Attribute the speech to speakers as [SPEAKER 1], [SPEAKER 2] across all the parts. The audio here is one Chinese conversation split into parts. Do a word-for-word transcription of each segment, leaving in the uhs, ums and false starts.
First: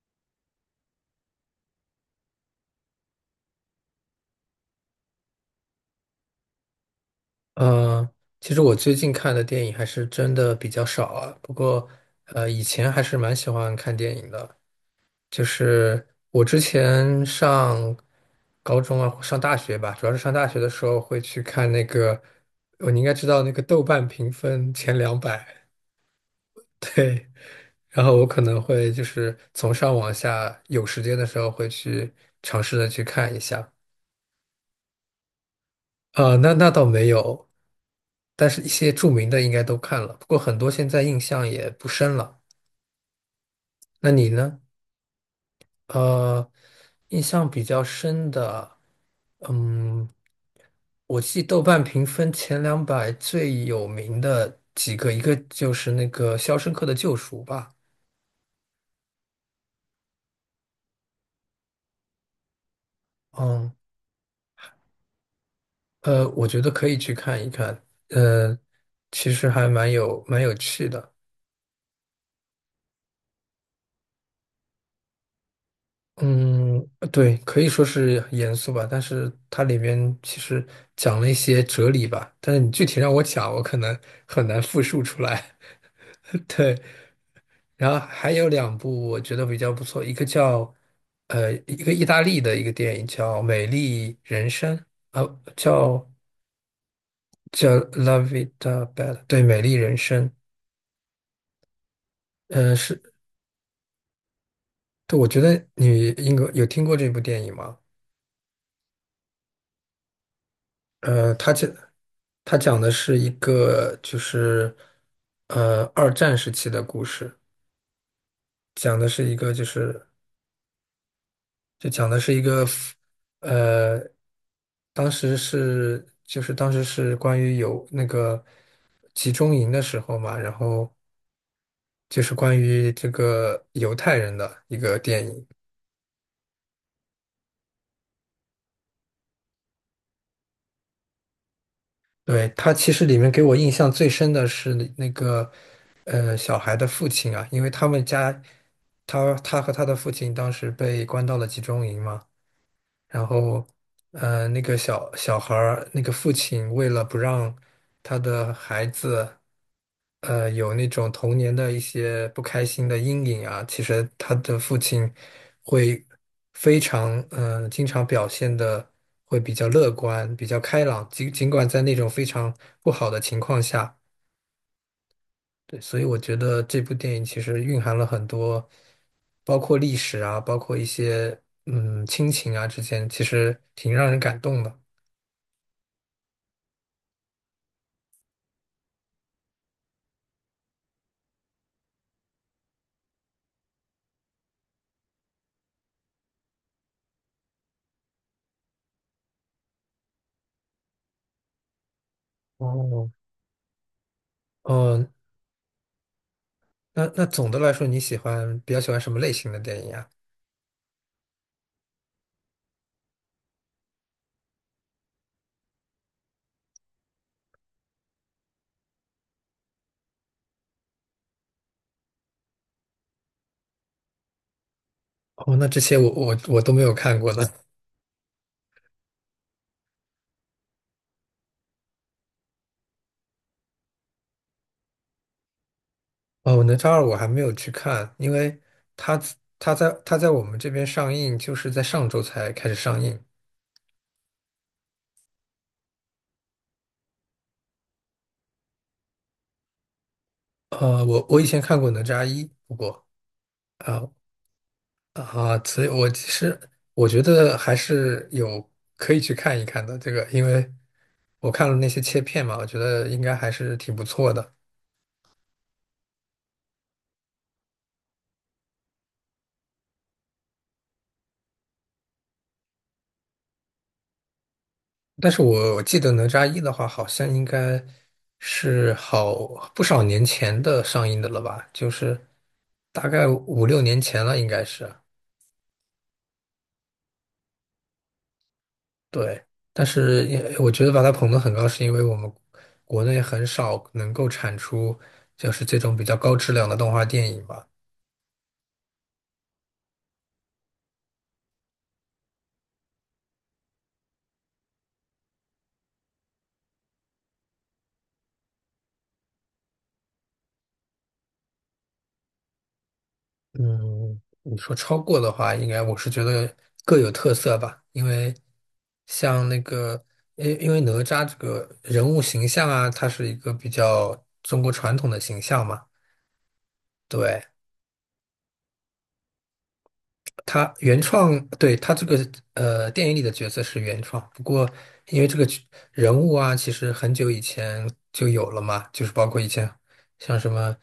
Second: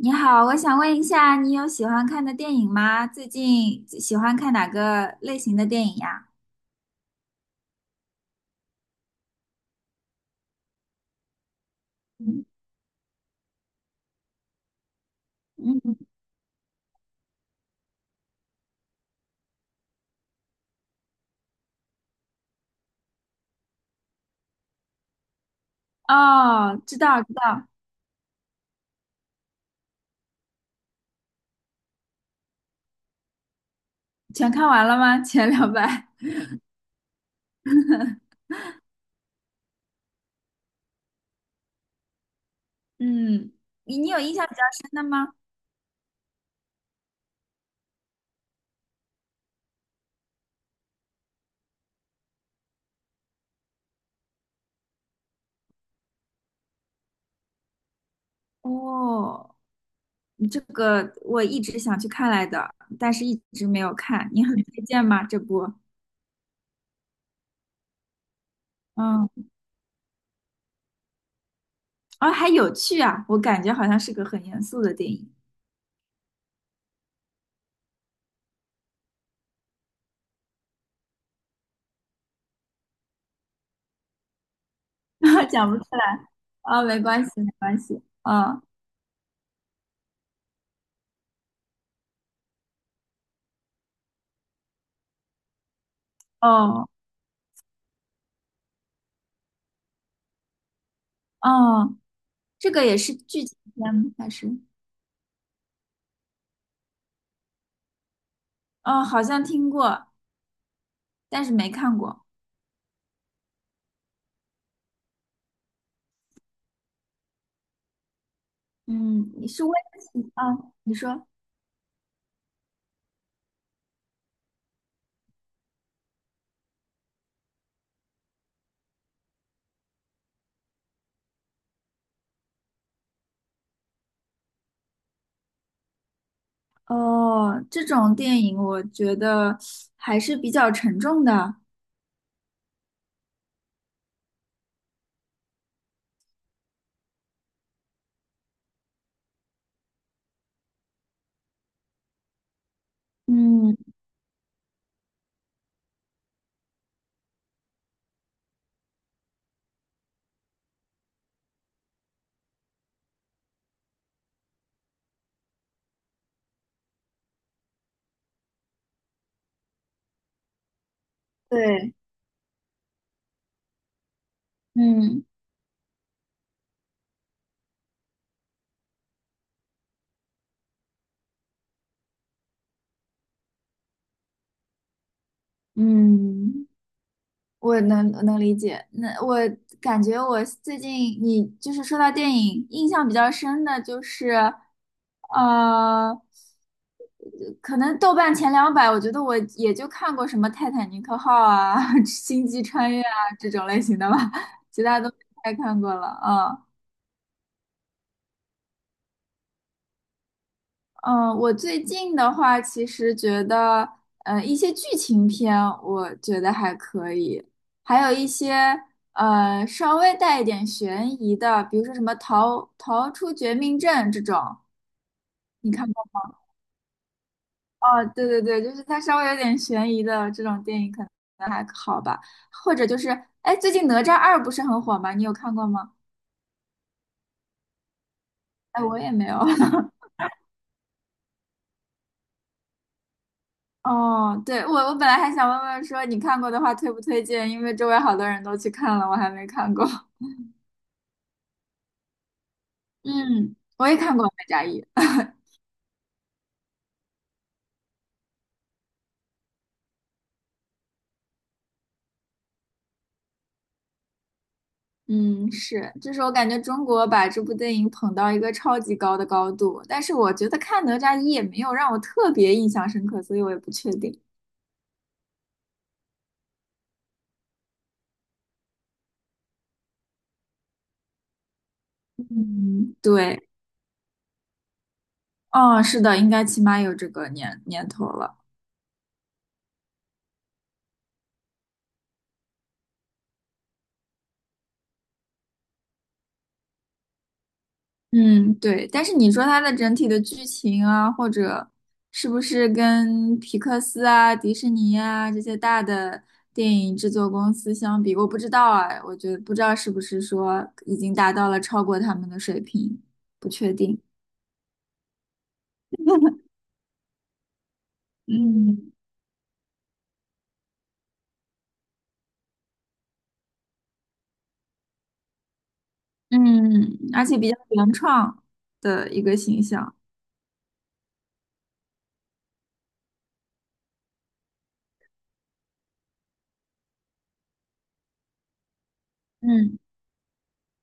[SPEAKER 1] 你好，我想问一下，你有喜欢看的电影吗？最近喜欢看哪个类型的电影呀？
[SPEAKER 2] 嗯，其实我最近看的电影还是真的比较少啊。不过，
[SPEAKER 1] 嗯，
[SPEAKER 2] 呃，以前还是蛮喜欢看电影的。就
[SPEAKER 1] 嗯
[SPEAKER 2] 是我之前上高中啊，上大学吧，主要是上大学的时候会去看那个，哦，你应该知道那个豆瓣评分前两百，
[SPEAKER 1] 哦，知道
[SPEAKER 2] 对。
[SPEAKER 1] 知道，
[SPEAKER 2] 然后我可能会就是从上往下，有时间的时候会去尝试的去看一下。
[SPEAKER 1] 全看完了吗？前两版。
[SPEAKER 2] 呃，那那倒没有，但是一些著名的应该都看了，不过很多现在印象也不深了。
[SPEAKER 1] 嗯，你你
[SPEAKER 2] 那
[SPEAKER 1] 有
[SPEAKER 2] 你
[SPEAKER 1] 印象比
[SPEAKER 2] 呢？
[SPEAKER 1] 较深的吗？
[SPEAKER 2] 呃，印象比较深的，嗯，我记豆瓣评分前两百最有名的几个，一个就是那个《肖申克的救赎》吧。
[SPEAKER 1] 哦，你这个我一直想去看来的，但是一直
[SPEAKER 2] 嗯，
[SPEAKER 1] 没有看。你很推荐吗？这部？
[SPEAKER 2] 呃，我觉得可以去看一看，呃，其实
[SPEAKER 1] 嗯，
[SPEAKER 2] 还蛮有蛮有趣的。
[SPEAKER 1] 哦，还有趣啊，我感觉好像是个很严肃的电影，
[SPEAKER 2] 嗯，呃对，可以说是严肃吧，但是它里面其实讲了一些哲理吧，但是你具体让我讲，我可能很难复述出 来。
[SPEAKER 1] 讲不出来。
[SPEAKER 2] 对，
[SPEAKER 1] 哦，没关系，没关
[SPEAKER 2] 然
[SPEAKER 1] 系。
[SPEAKER 2] 后还有
[SPEAKER 1] 嗯，
[SPEAKER 2] 两部我觉得比较不错，一个叫呃一个意大利的一个电影叫《美丽人生》啊，叫
[SPEAKER 1] 哦。
[SPEAKER 2] 叫《La Vita Bella》,对，《美丽人生》。
[SPEAKER 1] 哦，这
[SPEAKER 2] 呃，
[SPEAKER 1] 个也
[SPEAKER 2] 是，
[SPEAKER 1] 是剧情片吗？还是？
[SPEAKER 2] 对，我觉得你应该有听过这部电影吗？
[SPEAKER 1] 哦，好像听过，
[SPEAKER 2] 呃，
[SPEAKER 1] 但
[SPEAKER 2] 他
[SPEAKER 1] 是
[SPEAKER 2] 讲
[SPEAKER 1] 没看过。
[SPEAKER 2] 他讲的是一个就是呃二战时期的故事，讲的是
[SPEAKER 1] 嗯，
[SPEAKER 2] 一
[SPEAKER 1] 你
[SPEAKER 2] 个就
[SPEAKER 1] 是为
[SPEAKER 2] 是
[SPEAKER 1] 了啊？你说
[SPEAKER 2] 就讲的是一个呃，当时是就是当时是关于有那个集中营的时候嘛，然后就是关于这个犹太人的一个电影。
[SPEAKER 1] 哦，这种电影我觉得还是比较沉重的。
[SPEAKER 2] 对，他其实里面给我印象最深的是那那个，呃，小孩的父亲啊，因为他们家，他他和他的父亲当时被关到了集中营嘛，然后，
[SPEAKER 1] 嗯，
[SPEAKER 2] 呃，那个小小孩儿，那个父亲为了不让他的孩子，呃，有那种童年的一些不开心的阴影啊，其实他的父亲会非常，嗯，经常表现的会比较乐观、比较开朗，尽尽管在
[SPEAKER 1] 对，
[SPEAKER 2] 那种非常不好的情况下。
[SPEAKER 1] 嗯
[SPEAKER 2] 对，所以我觉得这部电影其实蕴含了很多，包括历史啊，包括一些嗯亲情啊之间，其实挺让人感动的。
[SPEAKER 1] 嗯。我能能理解，那我感觉我最近你就是说到电影，印象比较深的就是，呃，可能豆瓣前两百，我觉得我也就看过什么《泰坦尼克号》啊、《星际穿越》
[SPEAKER 2] 哦，
[SPEAKER 1] 啊这种类型的吧，其他
[SPEAKER 2] 哦，
[SPEAKER 1] 都没太看过了。嗯，
[SPEAKER 2] 那那总的来说，你喜欢比较喜欢什么类型的电影啊？
[SPEAKER 1] 嗯，我最近的话，其实觉得，呃，一些剧情片我觉得还可以，还有一些呃稍微带一点悬疑的，比如说什么逃逃出绝命镇这种，
[SPEAKER 2] 哦，那
[SPEAKER 1] 你
[SPEAKER 2] 这
[SPEAKER 1] 看
[SPEAKER 2] 些
[SPEAKER 1] 过？
[SPEAKER 2] 我我我都没有看过呢。
[SPEAKER 1] 哦，对对对，就是它稍微有点悬疑的这种电影可能好吧，或者就是，哎，最近哪吒二不是很火吗？你有看过吗？
[SPEAKER 2] 哦，哪吒二我还没有去看，因为
[SPEAKER 1] 哎，我也
[SPEAKER 2] 它
[SPEAKER 1] 没有。
[SPEAKER 2] 它在 它在我们这边上映，就是在上周才开始上映。
[SPEAKER 1] 哦，对，我我本来还想问问说你看过的话推不推荐，因为周围好多人都去看了，我还没看过。
[SPEAKER 2] 呃，我我以前看过哪吒一，不过。
[SPEAKER 1] 嗯，我也
[SPEAKER 2] 啊
[SPEAKER 1] 看过《哪吒一》，
[SPEAKER 2] 啊，所以我其实我觉得还是有可以去看一看的这个，因为我看了那些切片嘛，我觉得应该还是挺不错的。
[SPEAKER 1] 嗯，是，就是我感觉中国把这部电影捧到一个超级高的高度，但是我觉得看《哪吒一》也没有让我特别印象深刻，所以我也不确定。
[SPEAKER 2] 但是我我记得哪吒一的话，好像应该是好不少年前的上映的了吧，就是
[SPEAKER 1] 嗯，
[SPEAKER 2] 大概
[SPEAKER 1] 对，
[SPEAKER 2] 五六年前了，应该是。
[SPEAKER 1] 哦，是的，应该起码有这个年年头了。
[SPEAKER 2] 对，但是也我觉得把它捧得很高，是因为我们国内很少能够产出就是这种比较高质量的动画电影吧。
[SPEAKER 1] 嗯，对，但是你说它的整体的剧情啊，或者是不是跟皮克斯啊、迪士尼啊这些大的电影制作公司相比，我不知道啊，我觉得不知道是不是说已经达到了超过他们的水平，不确定。
[SPEAKER 2] 嗯，你说超过的话，应该我是觉得各有特色吧，因为
[SPEAKER 1] 嗯，
[SPEAKER 2] 像那个，因因为哪吒这个人物形象啊，它是一个比较中国传统的形象嘛，
[SPEAKER 1] 嗯，而且
[SPEAKER 2] 对，
[SPEAKER 1] 比较原创的一个形象。
[SPEAKER 2] 他原创，对，他这个呃电影里的角色是原创，不过因为这个角人物啊，其实很久以前就有了嘛，就是包括以前
[SPEAKER 1] 嗯，
[SPEAKER 2] 像什么，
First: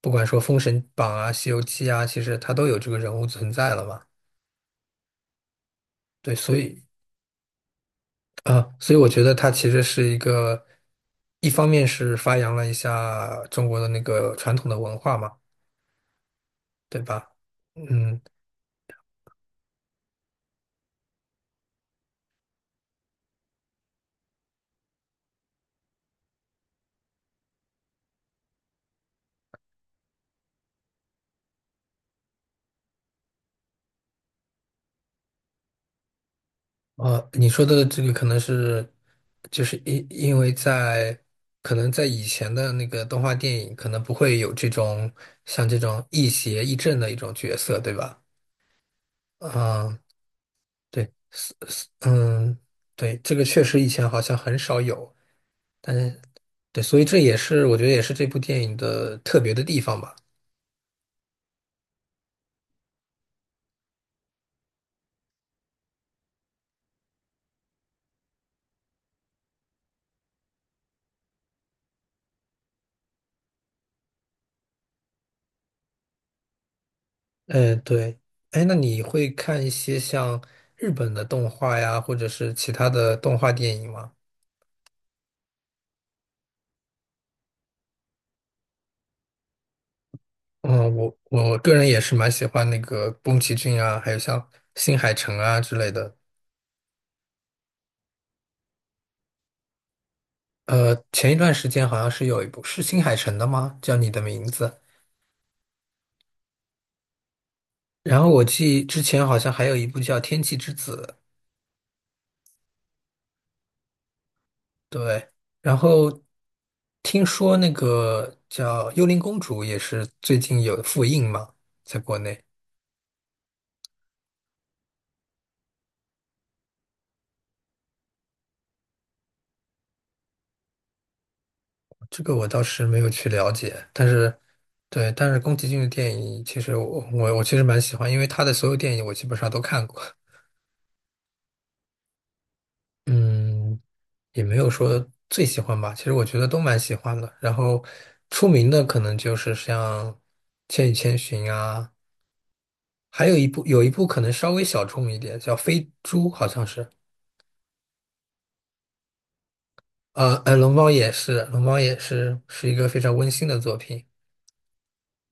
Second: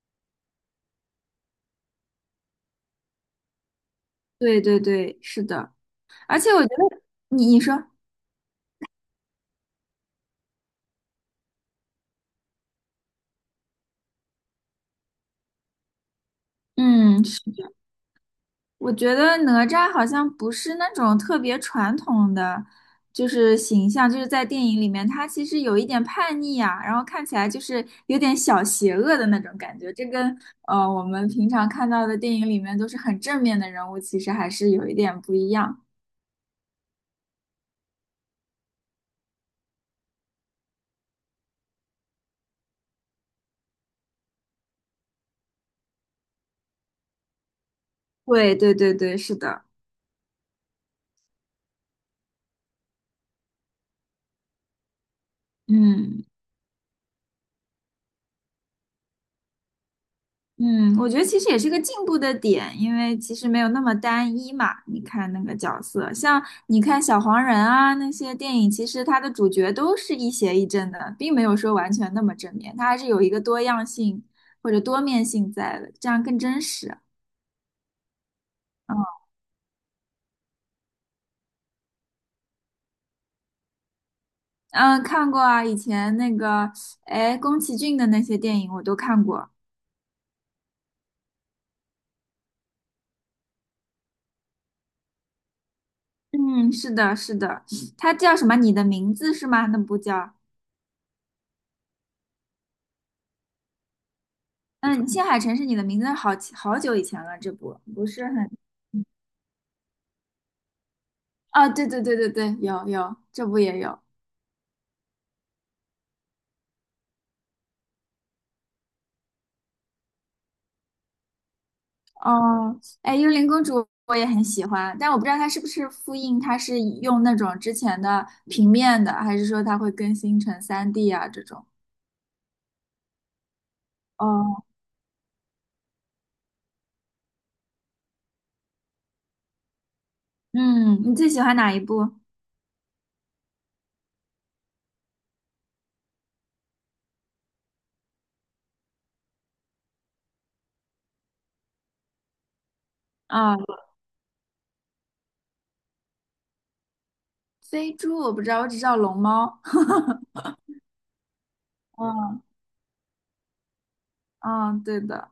[SPEAKER 2] 不管说《封神榜》啊、《西游记》啊，其实它都有这个人物存在了嘛。
[SPEAKER 1] 对对对，是的，
[SPEAKER 2] 对，
[SPEAKER 1] 而且
[SPEAKER 2] 所
[SPEAKER 1] 我觉
[SPEAKER 2] 以
[SPEAKER 1] 得你你说，
[SPEAKER 2] 啊，所以我觉得它其实是一个，一方面是发扬了一下中国的那个传统的文化嘛，对
[SPEAKER 1] 嗯。
[SPEAKER 2] 吧？嗯，
[SPEAKER 1] 我觉得哪吒好像不是那种特别传统的，就是形象，就是在电影里面，他其实有一点叛逆啊，然后看起来就是有点小邪恶的那种感觉。这跟呃我们平常看到的电影里面都是很正面的人物，其实还是有一点不一样。
[SPEAKER 2] 呃，你说的这个可能是，就是因因为在可能在以前的那个动画电影，可能不会有这种像这种亦邪亦正的一种角色，对吧？
[SPEAKER 1] 对对对对，是的，
[SPEAKER 2] 啊，对，嗯，对，这个确实以前好像很少有，但是
[SPEAKER 1] 嗯。
[SPEAKER 2] 对，所以这也是我觉得也是这部电影的特别的地方吧。
[SPEAKER 1] 嗯，我觉得其实也是个进步的点，因为其实没有那么单一嘛。你看那个角色，像你看小黄人啊那些电影，其实它的主角都是一邪一正的，并没有说完全那么正面，它还是有一个多样性或者多面性在的，这样更真实。
[SPEAKER 2] 嗯，对，哎，那
[SPEAKER 1] 嗯
[SPEAKER 2] 你会看一些像日本的动画呀，或者是其他的动画电影吗？
[SPEAKER 1] 嗯，看过啊，以前那个哎宫崎骏的那些电影我都看过。
[SPEAKER 2] 嗯，我我个人也是蛮喜欢那个宫崎骏啊，还有像新海诚啊之类的。
[SPEAKER 1] 嗯，是的，是的，它叫什么？你的名字是吗？那部叫。
[SPEAKER 2] 呃，前一段时间好像是有一部是新海诚的吗？叫《你的名字》。
[SPEAKER 1] 嗯，《青海城市你的名字》好好久以前了，这部不
[SPEAKER 2] 然
[SPEAKER 1] 是
[SPEAKER 2] 后我
[SPEAKER 1] 很
[SPEAKER 2] 记之前好像还有一部叫《天气之子》，
[SPEAKER 1] 啊，对对对对对，有有，这部也有
[SPEAKER 2] 对。然后听说那个叫《幽灵公主》也是最近有复映嘛，在国内。
[SPEAKER 1] 哦。哎，幽灵公主我也很喜欢，但我不知道它是不是复印，它是用那种之前的平面的，还是说它会更新成 三 D 啊这种？
[SPEAKER 2] 这个我倒是没有去了解，但是，
[SPEAKER 1] 哦，
[SPEAKER 2] 对，但是宫崎骏的电影，其实我我我其实蛮喜欢，因为他的所有电影我基本上都看过，
[SPEAKER 1] 嗯，你最喜欢哪一部
[SPEAKER 2] 嗯，也没有说最喜欢吧，其实我觉得都蛮喜欢的。然后出名的可能就是像《千与千寻》啊，还有一
[SPEAKER 1] 啊？
[SPEAKER 2] 部有一部可能稍微小众一点，叫《飞猪》，好像是，
[SPEAKER 1] 飞猪我不知道，我只知道龙猫。
[SPEAKER 2] 呃呃，龙猫也是，龙猫也是
[SPEAKER 1] 嗯
[SPEAKER 2] 是一个非常温馨的作品，
[SPEAKER 1] 嗯，对的，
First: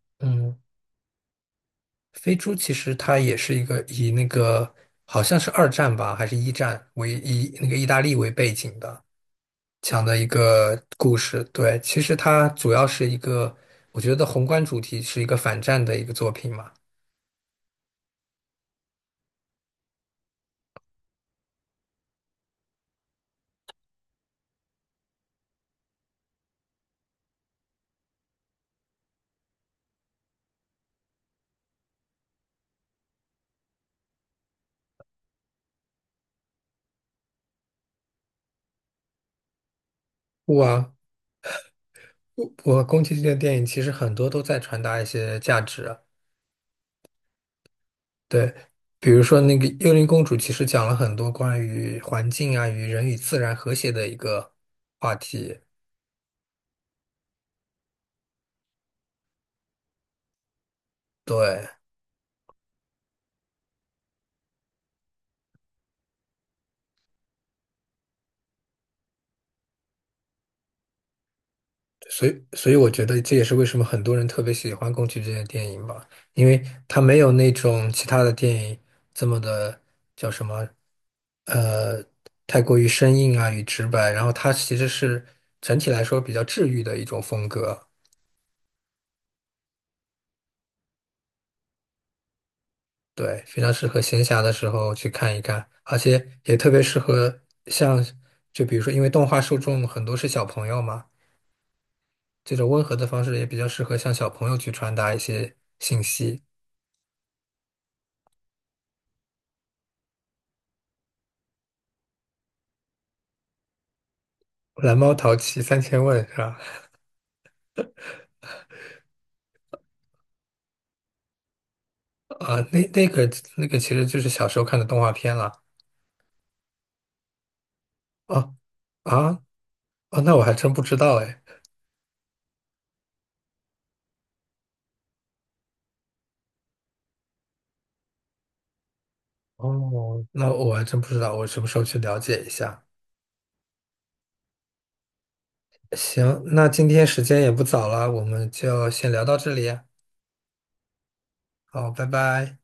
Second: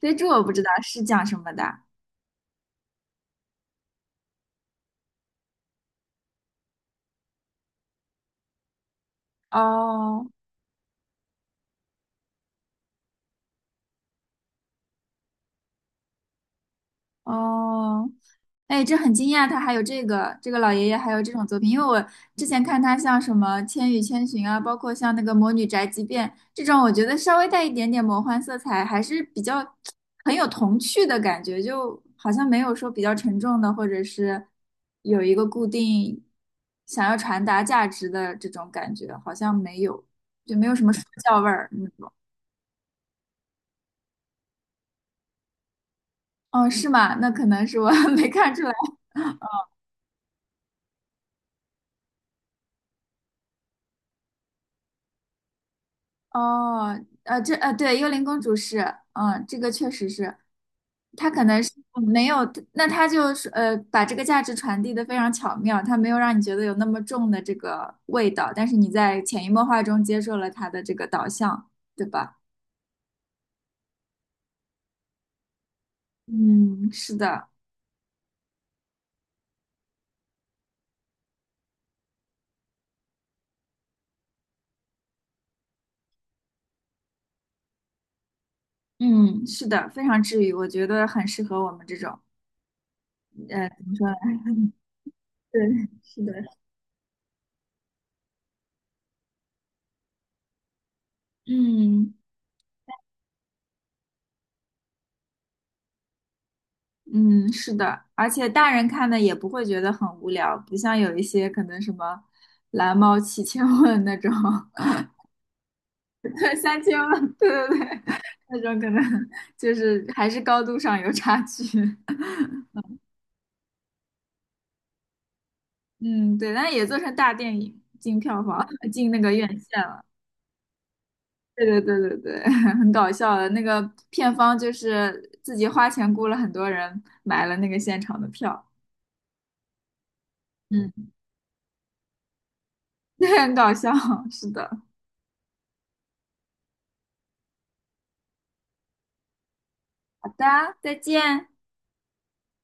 [SPEAKER 1] 飞猪我不
[SPEAKER 2] 嗯。
[SPEAKER 1] 知道是讲什么的。
[SPEAKER 2] 飞猪其实它也是一个以那个好像是二战吧，还是一战为以那个意大利为背景的讲的一
[SPEAKER 1] 哦，
[SPEAKER 2] 个故事。对，其实它主要是一个，我觉得宏观主题是一个反战的一个作品嘛。
[SPEAKER 1] 哦，哎，这很惊讶，他还有这个这个老爷爷还有这种作品，因为我之前看他像什么《千与千寻》啊，包括像那个《魔女宅急便》这种，我觉得稍微带一点点魔幻色彩，还是比较很有童趣的感觉，就好像没有说比较沉重的，或者是有一个固定想要传达价值的这种感觉，好像没有，就没有什
[SPEAKER 2] 我
[SPEAKER 1] 么说教味儿那种。
[SPEAKER 2] 我我宫崎骏的电影其实很多都在传达一些价值啊，
[SPEAKER 1] 哦，是吗？那可能是我 没
[SPEAKER 2] 对，
[SPEAKER 1] 看出来。
[SPEAKER 2] 比如说那个《幽灵公主》，其实讲了很多关于环境啊与人与自然和谐的一个话题。
[SPEAKER 1] 哦，呃，这呃，对，幽灵公主是，嗯，这个确实是，她可能
[SPEAKER 2] 对。
[SPEAKER 1] 是嗯没有，那她就是呃，把这个价值传递的非常巧妙，她没有让你觉得有那么重的这个味道，但是你在潜移默化中接受了她的这个导向，对
[SPEAKER 2] 所
[SPEAKER 1] 吧？
[SPEAKER 2] 以，所以我觉得这也是为什么很多人特别喜欢宫崎骏的电影吧，因为
[SPEAKER 1] 嗯，
[SPEAKER 2] 他
[SPEAKER 1] 是
[SPEAKER 2] 没有
[SPEAKER 1] 的，
[SPEAKER 2] 那种其他的电影这么的叫什么，呃，太过于生硬啊与直白，然后它其实是整体来说比较治愈的一种风格，
[SPEAKER 1] 嗯，是的，非常治愈，我觉得很适合我们这种，
[SPEAKER 2] 对，非
[SPEAKER 1] 呃，
[SPEAKER 2] 常适
[SPEAKER 1] 怎么
[SPEAKER 2] 合
[SPEAKER 1] 说
[SPEAKER 2] 闲暇的时
[SPEAKER 1] 呢？
[SPEAKER 2] 候去看一
[SPEAKER 1] 对，
[SPEAKER 2] 看，而
[SPEAKER 1] 是
[SPEAKER 2] 且
[SPEAKER 1] 的，
[SPEAKER 2] 也特别适合像，就比如说，因为动画受众很多是小朋友嘛，
[SPEAKER 1] 嗯。
[SPEAKER 2] 这种温和的方式也比较适合向小朋友去传达一些信息。
[SPEAKER 1] 嗯，是的，而且大人看的也不会觉得很无聊，不像有一些可能什么蓝猫七千问那种，
[SPEAKER 2] 蓝猫淘气三千 问是
[SPEAKER 1] 对
[SPEAKER 2] 吧？
[SPEAKER 1] 三千问，对对对，那种可能就是还是高度上有差距。
[SPEAKER 2] 啊，那那个那个其实就是小时候看的动画片了。
[SPEAKER 1] 嗯，对，但也做成大电影，进票
[SPEAKER 2] 啊
[SPEAKER 1] 房，进那
[SPEAKER 2] 啊
[SPEAKER 1] 个院线了。
[SPEAKER 2] 哦，那我还真不知道哎。
[SPEAKER 1] 对对对对对，很搞笑的。那个片方就是自己花钱雇了很多人买了那个现场的票，
[SPEAKER 2] 哦，那我还真不
[SPEAKER 1] 嗯，
[SPEAKER 2] 知道，我什么时候去了解一下？
[SPEAKER 1] 很搞笑。是的，
[SPEAKER 2] 行，那今天时间也不早了，我们就先聊到这里啊。
[SPEAKER 1] 好的，再见。
[SPEAKER 2] 好，拜拜。